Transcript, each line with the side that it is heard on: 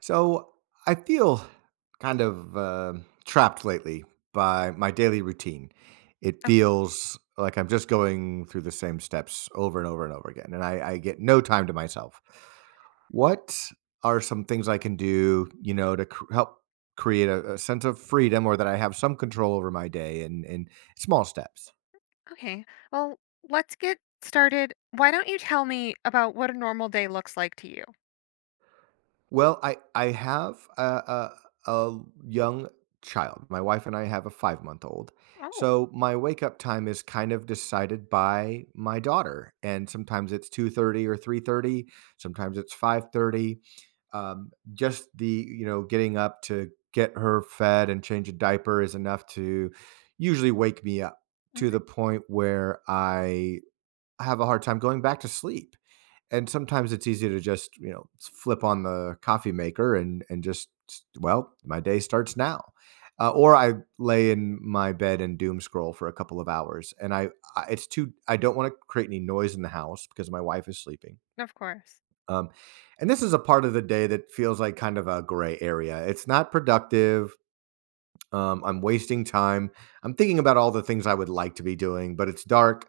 right: So I feel kind of trapped lately by my daily routine. It
left: Okay.
right: feels like I'm just going through the same steps over and over and over again, and I get no time to myself. What are some things I can do, you know, to help create a sense of freedom or that I have some control over my day and in small steps?
left: Okay. Well, let's get started. Why don't you tell me about what a normal day looks like to you?
right: Well, I have a young child. My wife and I have a 5 month old.
left: Oh,
right: So my wake up time is kind of decided by my daughter, and sometimes it's 2:30 or 3:30. Sometimes it's 5:30. Just the you know getting up to get her fed and change a diaper is enough to usually wake me up to
left: hmm.
right: the point where I have a hard time going back to sleep, and sometimes it's easy to just you know flip on the coffee maker and just, well, my day starts now. Or I lay in my bed and doom scroll for a couple of hours, and I it's too I don't want to create any noise in the house because my wife is sleeping.
left: Of course.
right: um, and this is a part of the day that feels like kind of a gray area. It's not productive. I'm wasting time. I'm thinking about all the things I would like to be doing, but it's dark,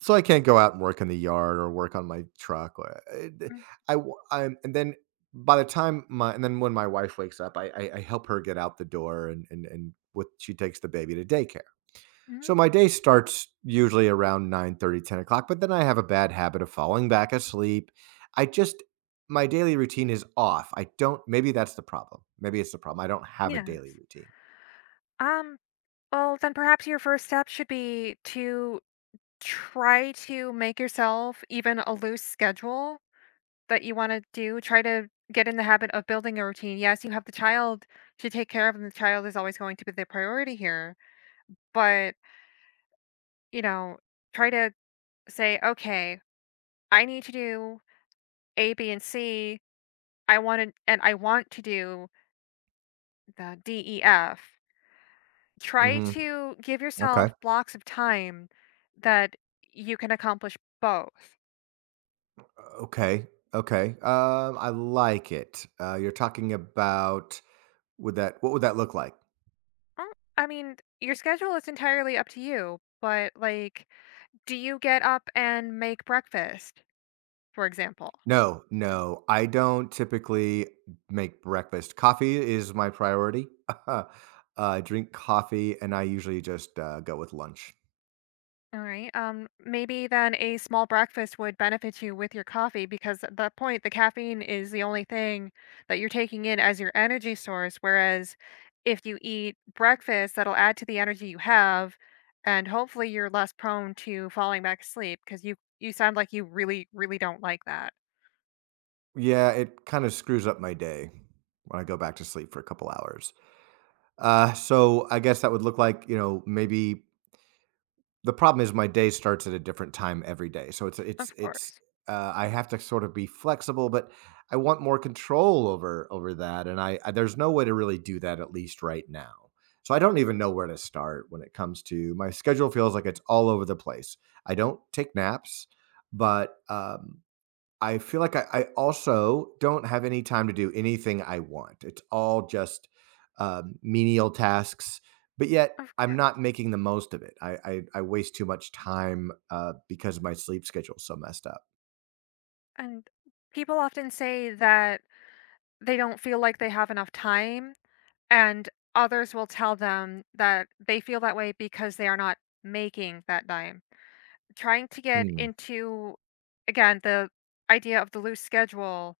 right: so I can't go out and work in the yard or work on my truck. Or I w- I'm- and then by the time my and then when my wife wakes up, I help her get out the door and with she takes the baby to daycare.
left: Mm-hmm.
right: So my day starts usually around 9:30, 10 o'clock, but then I have a bad habit of falling back asleep. I just, my daily routine is off. I don't maybe that's the problem. Maybe it's the problem. I don't have a daily
left: Yes.
right: routine.
left: um, well, then perhaps your first step should be to try to make yourself even a loose schedule that you want to do. Try to get in the habit of building a routine. Yes, you have the child to take care of, and the child is always going to be the priority here. But, you know, try to say, okay, I need to do A, B, and C. I wanted and I want to do the D, E, F. Try
right: Hmm.
left: to give
right: Okay.
left: yourself blocks of time that you can accomplish both.
right: Okay. Okay. I like it. You're talking about would that What would that look like?
left: Oh, I mean, your schedule is entirely up to you, but like, do you get up and make breakfast, for example?
right: No, no, I don't typically make breakfast. Coffee is my priority. uh, I drink coffee, and I usually just go with lunch.
left: All right. Maybe then a small breakfast would benefit you with your coffee, because at that point, the caffeine is the only thing that you're taking in as your energy source. Whereas if you eat breakfast, that'll add to the energy you have, and hopefully you're less prone to falling back asleep because you sound like you really, really don't like that.
right: Yeah, it kind of screws up my day when I go back to sleep for a couple hours. So I guess that would look like you know maybe. The problem is my day starts at a different time every day. So
left: Of
right: it's
left: course.
right: I have to sort of be flexible, but I want more control over that, and I there's no way to really do that, at least right now. So I don't even know where to start when it comes to my schedule. Feels like it's all over the place. I don't take naps, but I feel like I also don't have any time to do anything I want. It's all just, menial tasks, but yet
left: Of
right: I'm
left: course.
right: not making the most of it. I waste too much time, because my sleep schedule's so messed up.
left: And people often say that they don't feel like they have enough time, and others will tell them that they feel that way because they are not making that dime. Trying to get
right: Hmm.
left: into, again, the idea of the loose schedule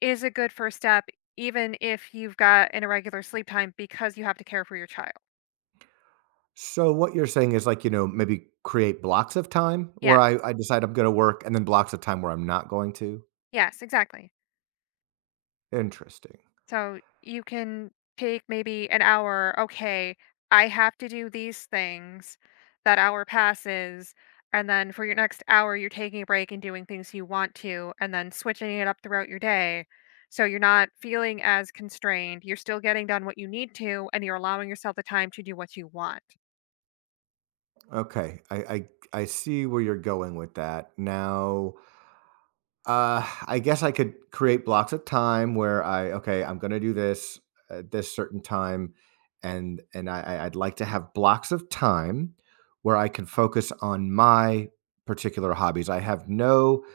left: is a good first step, even if you've got an irregular sleep time because you have to care for your child.
right: So what you're saying is, like, you know, maybe create blocks of time
left: Yeah.
right: where I decide I'm gonna work, and then blocks of time where I'm not going to?
left: Yes, exactly.
right: Interesting.
left: So you can take maybe an hour. Okay, I have to do these things. That hour passes. And then for your next hour, you're taking a break and doing things you want to, and then switching it up throughout your day. So you're not feeling as constrained. You're still getting done what you need to, and you're allowing yourself the time to do what you want.
right: Okay. I I see where you're going with that. Now, I guess I could create blocks of time where I, okay, I'm gonna do this at this certain time, and I'd like to have blocks of time where I can focus on my particular hobbies. I have no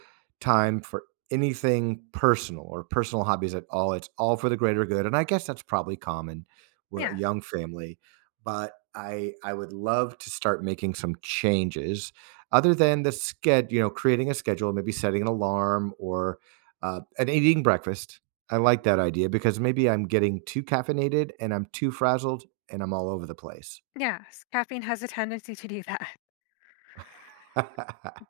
right: time for anything personal or personal hobbies at all. It's all for the greater good, and I guess that's probably common with a
left: Yes.
right: young family. But I would love to start making some changes other than the sched you know, creating a schedule, maybe setting an alarm, or and eating breakfast. I like that idea, because maybe I'm getting too caffeinated and I'm too frazzled and I'm all over the place.
left: Yes. Caffeine has a tendency to do that.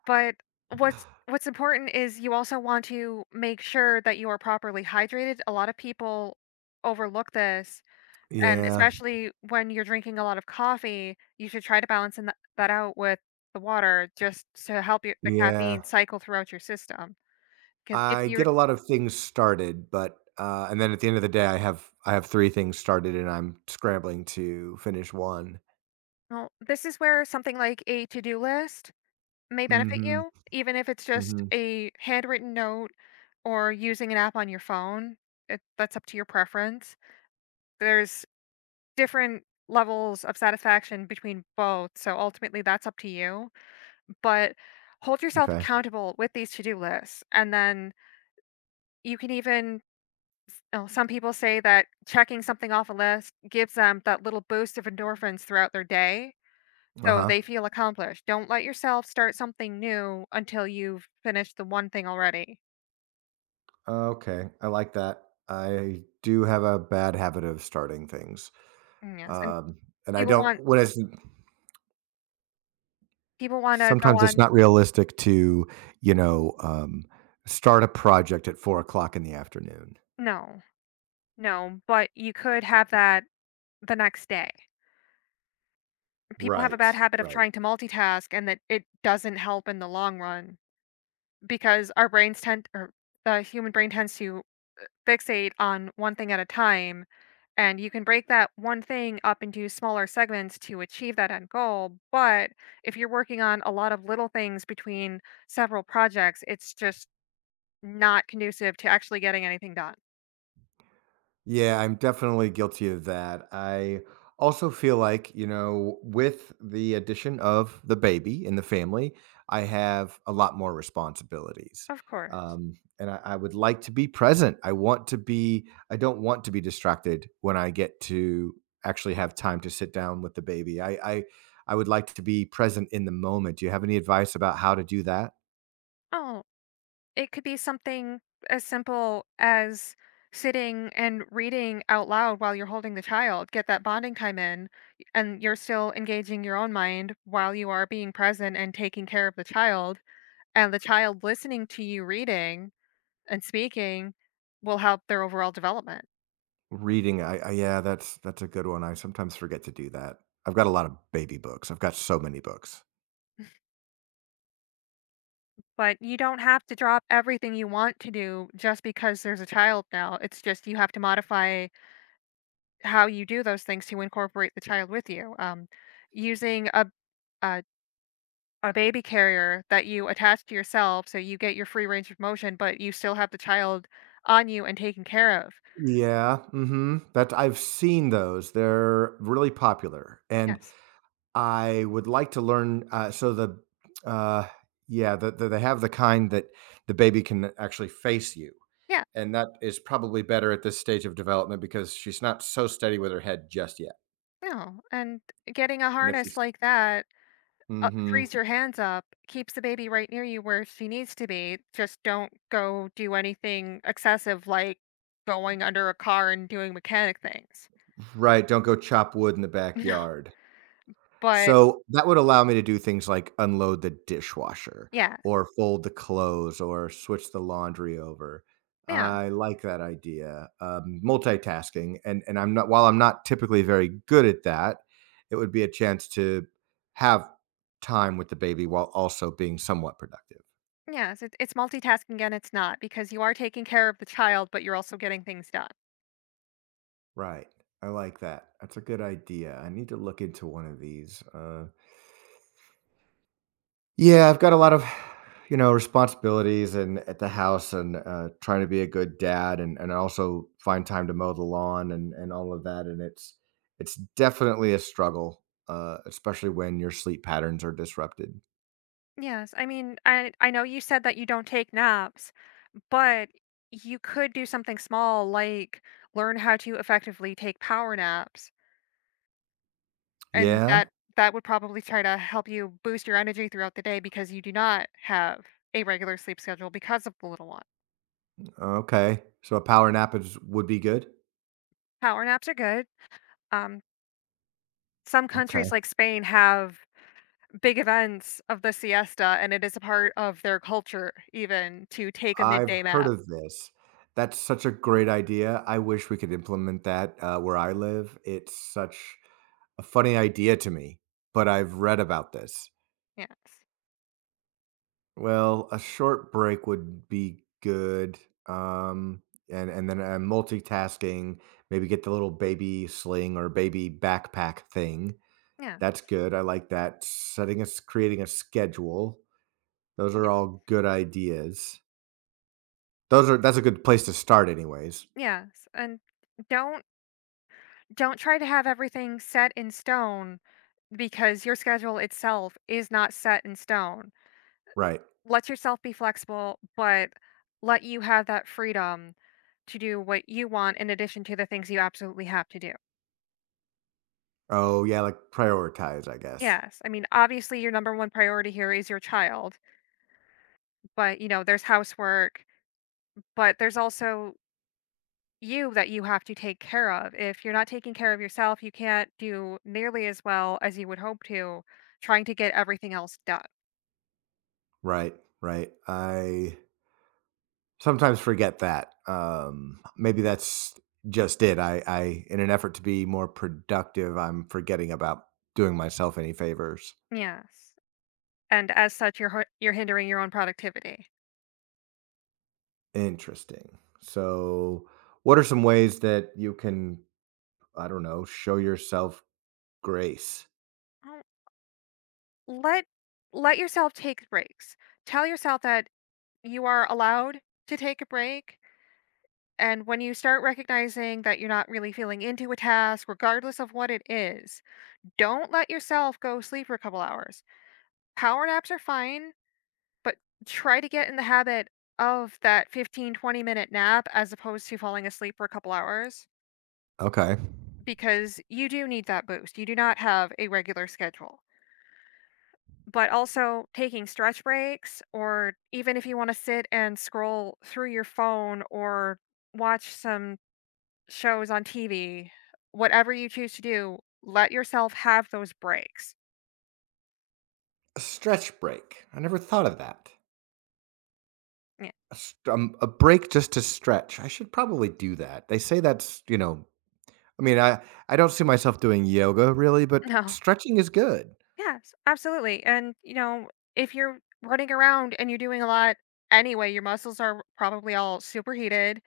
left: But what's important is you also want to make sure that you are properly hydrated. A lot of people overlook this, and
right: Yeah,
left: especially when you're drinking a lot of coffee, you should try to balance in that out with the water just to help your, the caffeine
right: yeah.
left: cycle throughout your system. Because if
right: I get
left: you're,
right: a lot of things started, but, uh, and then at the end of the day, I have 3 things started and I'm scrambling to finish 1.
left: well, this is where something like a to do list may benefit
right: Mhm,
left: you, even if it's just
right: mhm.
left: a handwritten note or using an app on your phone. It, that's up to your preference. There's different levels of satisfaction between both, so ultimately that's up to you, but hold yourself
right: Okay.
left: accountable with these to-do lists, and then you can even s oh, some people say that checking something off a list gives them that little boost of endorphins throughout their day, so
right: Uh-huh.
left: they feel accomplished. Don't let yourself start something new until you've finished the one thing already.
right: Okay, I like that. I do have a bad habit of starting things.
left: Mm, yes, and
right: Um, and I
left: people
right: don't
left: want
right: what is
left: people wanna go
right: Sometimes it's
left: on.
right: not realistic to, you know, start a project at 4 o'clock in the afternoon.
left: No, no, but you could have that the next day. People have a
right: Right,
left: bad habit of
right: right.
left: trying to multitask, and that it doesn't help in the long run because our brains tend or the human brain tends to fixate on one thing at a time, and you can break that one thing up into smaller segments to achieve that end goal. But if you're working on a lot of little things between several projects, it's just not conducive to actually getting anything done.
right: Yeah, I'm definitely guilty of that. I also feel like, you know, with the addition of the baby in the family, I have a lot more responsibilities.
left: Of course.
right: Um, and I would like to be present. I don't want to be distracted when I get to actually have time to sit down with the baby. I would like to be present in the moment. Do you have any advice about how to do that?
left: Oh, it could be something as simple as sitting and reading out loud while you're holding the child. Get that bonding time in, y- and you're still engaging your own mind while you are being present and taking care of the child. And the child listening to you reading and speaking will help their overall development.
right: Reading, I yeah, that's a good one, I sometimes forget to do that. I've got a lot of baby books, I've got so many books.
left: But you don't have to drop everything you want to do just because there's a child now. It's just you have to modify how you do those things to incorporate the child with you. Using uh, a baby carrier that you attach to yourself, so you get your free range of motion, but you still have the child on you and taken care of.
right: Yeah, mhm, that I've seen those, they're really popular, and
left: Yes.
right: I would like to learn, so the uh, yeah, the they have the kind that the baby can actually face you,
left: Yeah.
right: and that is probably better at this stage of development because she's not so steady with her head just yet,
left: No. And getting a
right: and if
left: harness
right: she's
left: like that
right: mhm,
left: frees your hands up, keeps the baby right near you where she needs to be. Just don't go do anything excessive like going under a car and doing mechanic things.
right: right, don't go chop wood in the
left: No.
right: backyard.
left: But
right: So, that would allow me to do things like unload the dishwasher
left: yeah.
right: or fold the clothes or switch the laundry over.
left: Yeah.
right: I like that idea. Multitasking, and I'm not, while I'm not typically very good at that, it would be a chance to have time with the baby while also being somewhat productive.
left: Yes, it, it's multitasking and it's not, because you are taking care of the child, but you're also getting things done.
right: Right. I like that. That's a good idea. I need to look into one of these. Yeah, I've got a lot of, you know, responsibilities and at the house, and trying to be a good dad and also find time to mow the lawn and all of that, and it's definitely a struggle, especially when your sleep patterns are disrupted.
left: Yes, I mean, I know you said that you don't take naps, but you could do something small like learn how to effectively take power naps, and
right: Yeah.
left: that would probably try to help you boost your energy throughout the day because you do not have a regular sleep schedule because of the little one.
right: Okay. So a power nap is Would be good.
left: Power naps are good. Um, some
right: Okay.
left: countries like Spain have big events of the siesta, and it is a part of their culture even to take a
right: I've
left: midday
right: heard
left: nap.
right: of this. That's such a great idea. I wish we could implement that where I live. It's such a funny idea to me, but I've read about this.
left: Yes.
right: Well, a short break would be good. Um, and then multitasking, maybe get the little baby sling or baby backpack thing.
left: Yeah.
right: That's good. I like that. Setting us creating a schedule. Those
left: Yeah.
right: are all good ideas. Those are That's a good place to start, anyways.
left: Yes. And don't— don't try to have everything set in stone because your schedule itself is not set in stone.
right: Right.
left: Let yourself be flexible, but let you have that freedom to do what you want in addition to the things you absolutely have to do.
right: Oh yeah, like prioritize, I guess.
left: Yes. I mean, obviously, your number one priority here is your child, but you know, there's housework, but there's also you that you have to take care of. If you're not taking care of yourself, you can't do nearly as well as you would hope to trying to get everything else done.
right: Right. Right. I sometimes forget that. Maybe that's just it. In an effort to be more productive, I'm forgetting about doing myself any favors.
left: Yes. And as such, you're hindering your own productivity.
right: Interesting. So, what are some ways that you can, I don't know, show yourself grace?
left: Um, let— let yourself take breaks. Tell yourself that you are allowed to take a break, and when you start recognizing that you're not really feeling into a task, regardless of what it is, don't let yourself go sleep for a couple hours. Power naps are fine, but try to get in the habit of that 15-20 minute nap as opposed to falling asleep for a couple hours,
right: Okay.
left: because you do need that boost. You do not have a regular schedule. But also taking stretch breaks, or even if you wanna sit and scroll through your phone or watch some shows on TV, whatever you choose to do, let yourself have those breaks.
right: A stretch break. I never thought of that.
left: Yeah.
right: A break just to stretch. I should probably do that. They say that's, you know, I mean, I don't see myself doing yoga really, but
left: No.
right: stretching is good.
left: Yes, absolutely, and, you know, if you're running around and you're doing a lot anyway, your muscles are probably all superheated,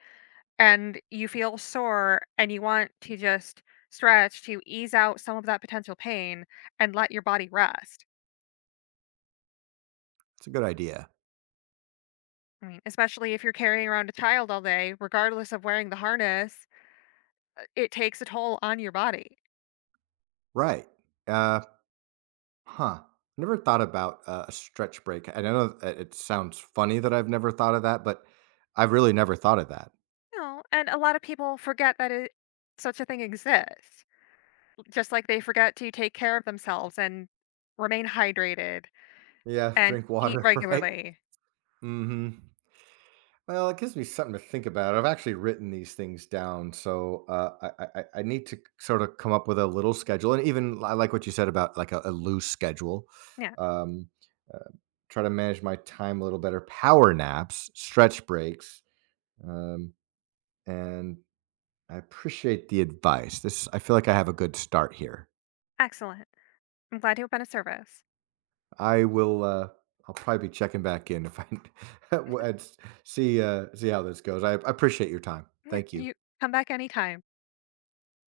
left: and you feel sore, and you want to just stretch to ease out some of that potential pain and let your body rest.
right: It's a good idea.
left: Mm. Especially if you're carrying around a child all day, regardless of wearing the harness, it takes a toll on your body.
right: Right. Uh, huh. Never thought about a stretch break. I know that it sounds funny that I've never thought of that, but I've really never thought of that.
left: You know, and a lot of people forget that it, such a thing exists. Just like they forget to take care of themselves and remain hydrated
right: Yeah,
left: and
right: drink
left: eat
right: water, right?
left: regularly.
right: Hmm. Well, it gives me something to think about. I've actually written these things down, so I need to sort of come up with a little schedule. And even I like what you said about like a loose schedule.
left: Yeah,
right: Um, uh, Try to manage my time a little better. Power naps, stretch breaks, um, and I appreciate the advice. This I feel like I have a good start here.
left: excellent. I'm glad to have been of service.
right: I will I'll probably be checking back in if I and see see how this goes. I appreciate your time.
left: Yeah,
right: Thank you.
left: you come back anytime.